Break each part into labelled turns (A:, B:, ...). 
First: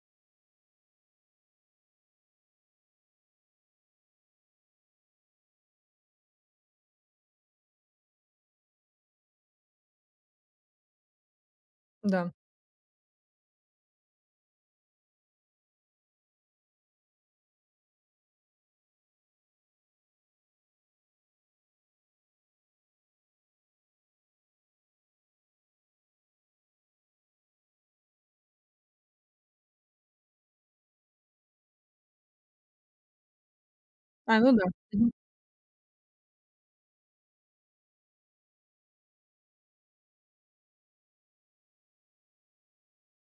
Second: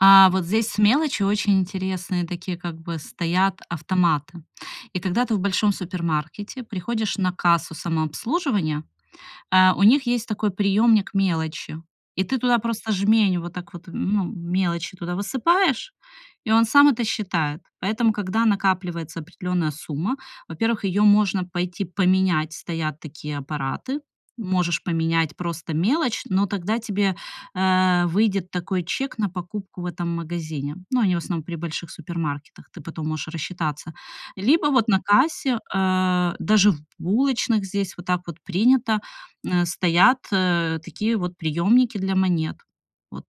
A: А вот здесь с мелочью очень интересные такие как бы стоят автоматы. И когда ты в большом супермаркете приходишь на кассу самообслуживания, э, у них есть такой приёмник мелочи, и
B: Да.
A: ты туда просто жмень, вот так вот ну мелочи туда высыпаешь, и он сам это считает. Поэтому, когда накапливается определённая сумма, во-первых, её можно пойти поменять, стоят такие аппараты, можешь поменять просто мелочь, но тогда тебе, а, выйдет такой чек на покупку в этом магазине. Ну, они в основном при больших супермаркетах, ты потом можешь рассчитаться.
B: А, ну да.
A: Либо вот на
B: Мгм.
A: кассе, э, даже в булочных здесь вот так вот принято, э, стоят, э, такие вот приёмники для монет. Вот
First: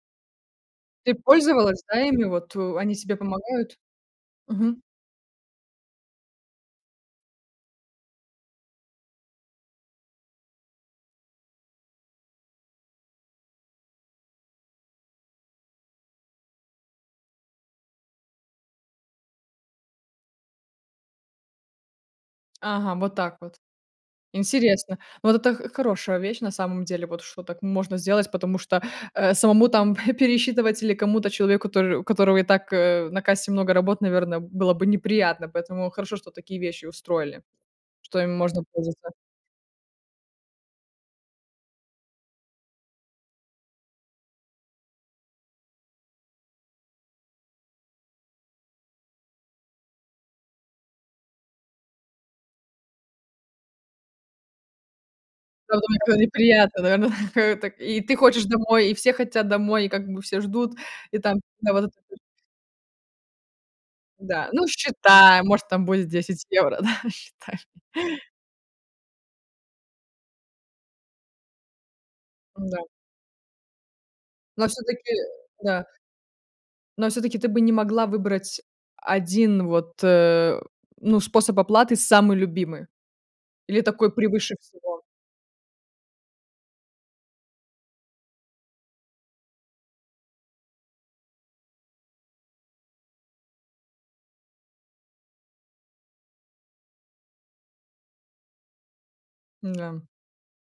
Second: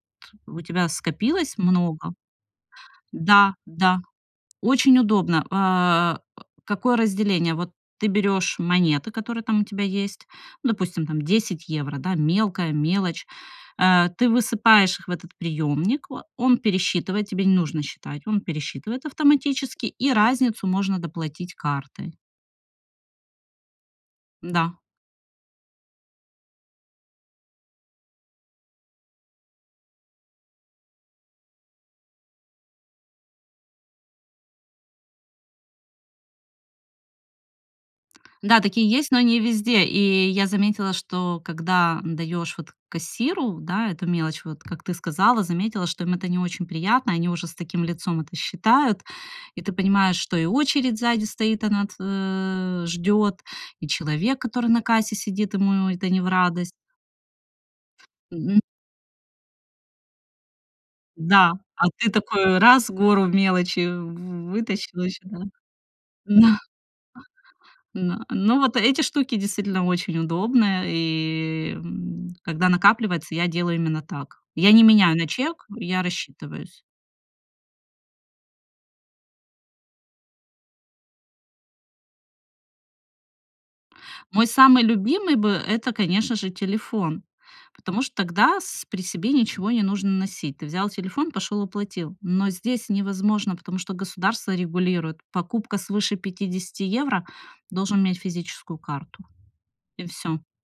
A: у тебя
B: Ты
A: скопилось
B: пользовалась да
A: много
B: ими вот у они тебе
A: Да,
B: помогают?
A: да,
B: Мгм.
A: очень удобно. А, э, какое разделение? Вот ты берёшь монеты, которые там у тебя есть, ну допустим, там 10 евро, да, мелкая мелочь. Э, ты высыпаешь их в этот приемник, а, он пересчитывает, тебе не нужно считать, он пересчитывает автоматически, и разницу можно доплатить картой.
B: Ага, вот так вот.
A: М-да.
B: Интересно. Вот это х хорошая вещь на самом деле, вот что так можно сделать, потому что, э, самому там п пересчитывать или кому-то человеку, который у которого и так, э, на кассе много работ, наверное, было бы неприятно, поэтому хорошо, что такие вещи устроили, что им
A: Да,
B: можно
A: такие
B: пользоваться.
A: есть, но не везде. И я заметила, что когда, м, даёшь вот кассиру, да, эту мелочь, вот как ты сказала, заметила, что им это не очень приятно, они уже с таким лицом это считают. И ты понимаешь, что и очередь сзади стоит, она т а, ждёт, и человек, который на кассе сидит,
B: Да,
A: ему это не
B: довольно
A: в радость.
B: неприятно, наверное. А так, и ты хочешь
A: Мгм.
B: домой, и все хотят домой, и как бы все ждут. И там
A: Да,
B: да вот
A: а
B: этот
A: ты
B: вот.
A: такой раз, гору мелочи
B: Да, ну
A: вытащил ещё,
B: считай,
A: да.
B: может там будет 10 евро, да, считай.
A: Но ну вот эти штуки действительно очень удобные и, м, когда
B: М-да.
A: накапливается, я делаю именно так.
B: Но
A: Я не
B: всё-таки
A: меняю на чек,
B: да.
A: я рассчитываюсь.
B: Но всё-таки ты бы не могла выбрать 1 вот, э, ну способ оплаты самый любимый или такой
A: Мой
B: превыше
A: самый
B: всего?
A: любимый бы это, конечно же, телефон, потому что тогда с при себе ничего не нужно носить. Ты взял телефон, пошёл, оплатил. Но здесь невозможно, потому что государство регулирует покупка свыше 50 евро, должен иметь физическую карту и
B: М-да.
A: всё.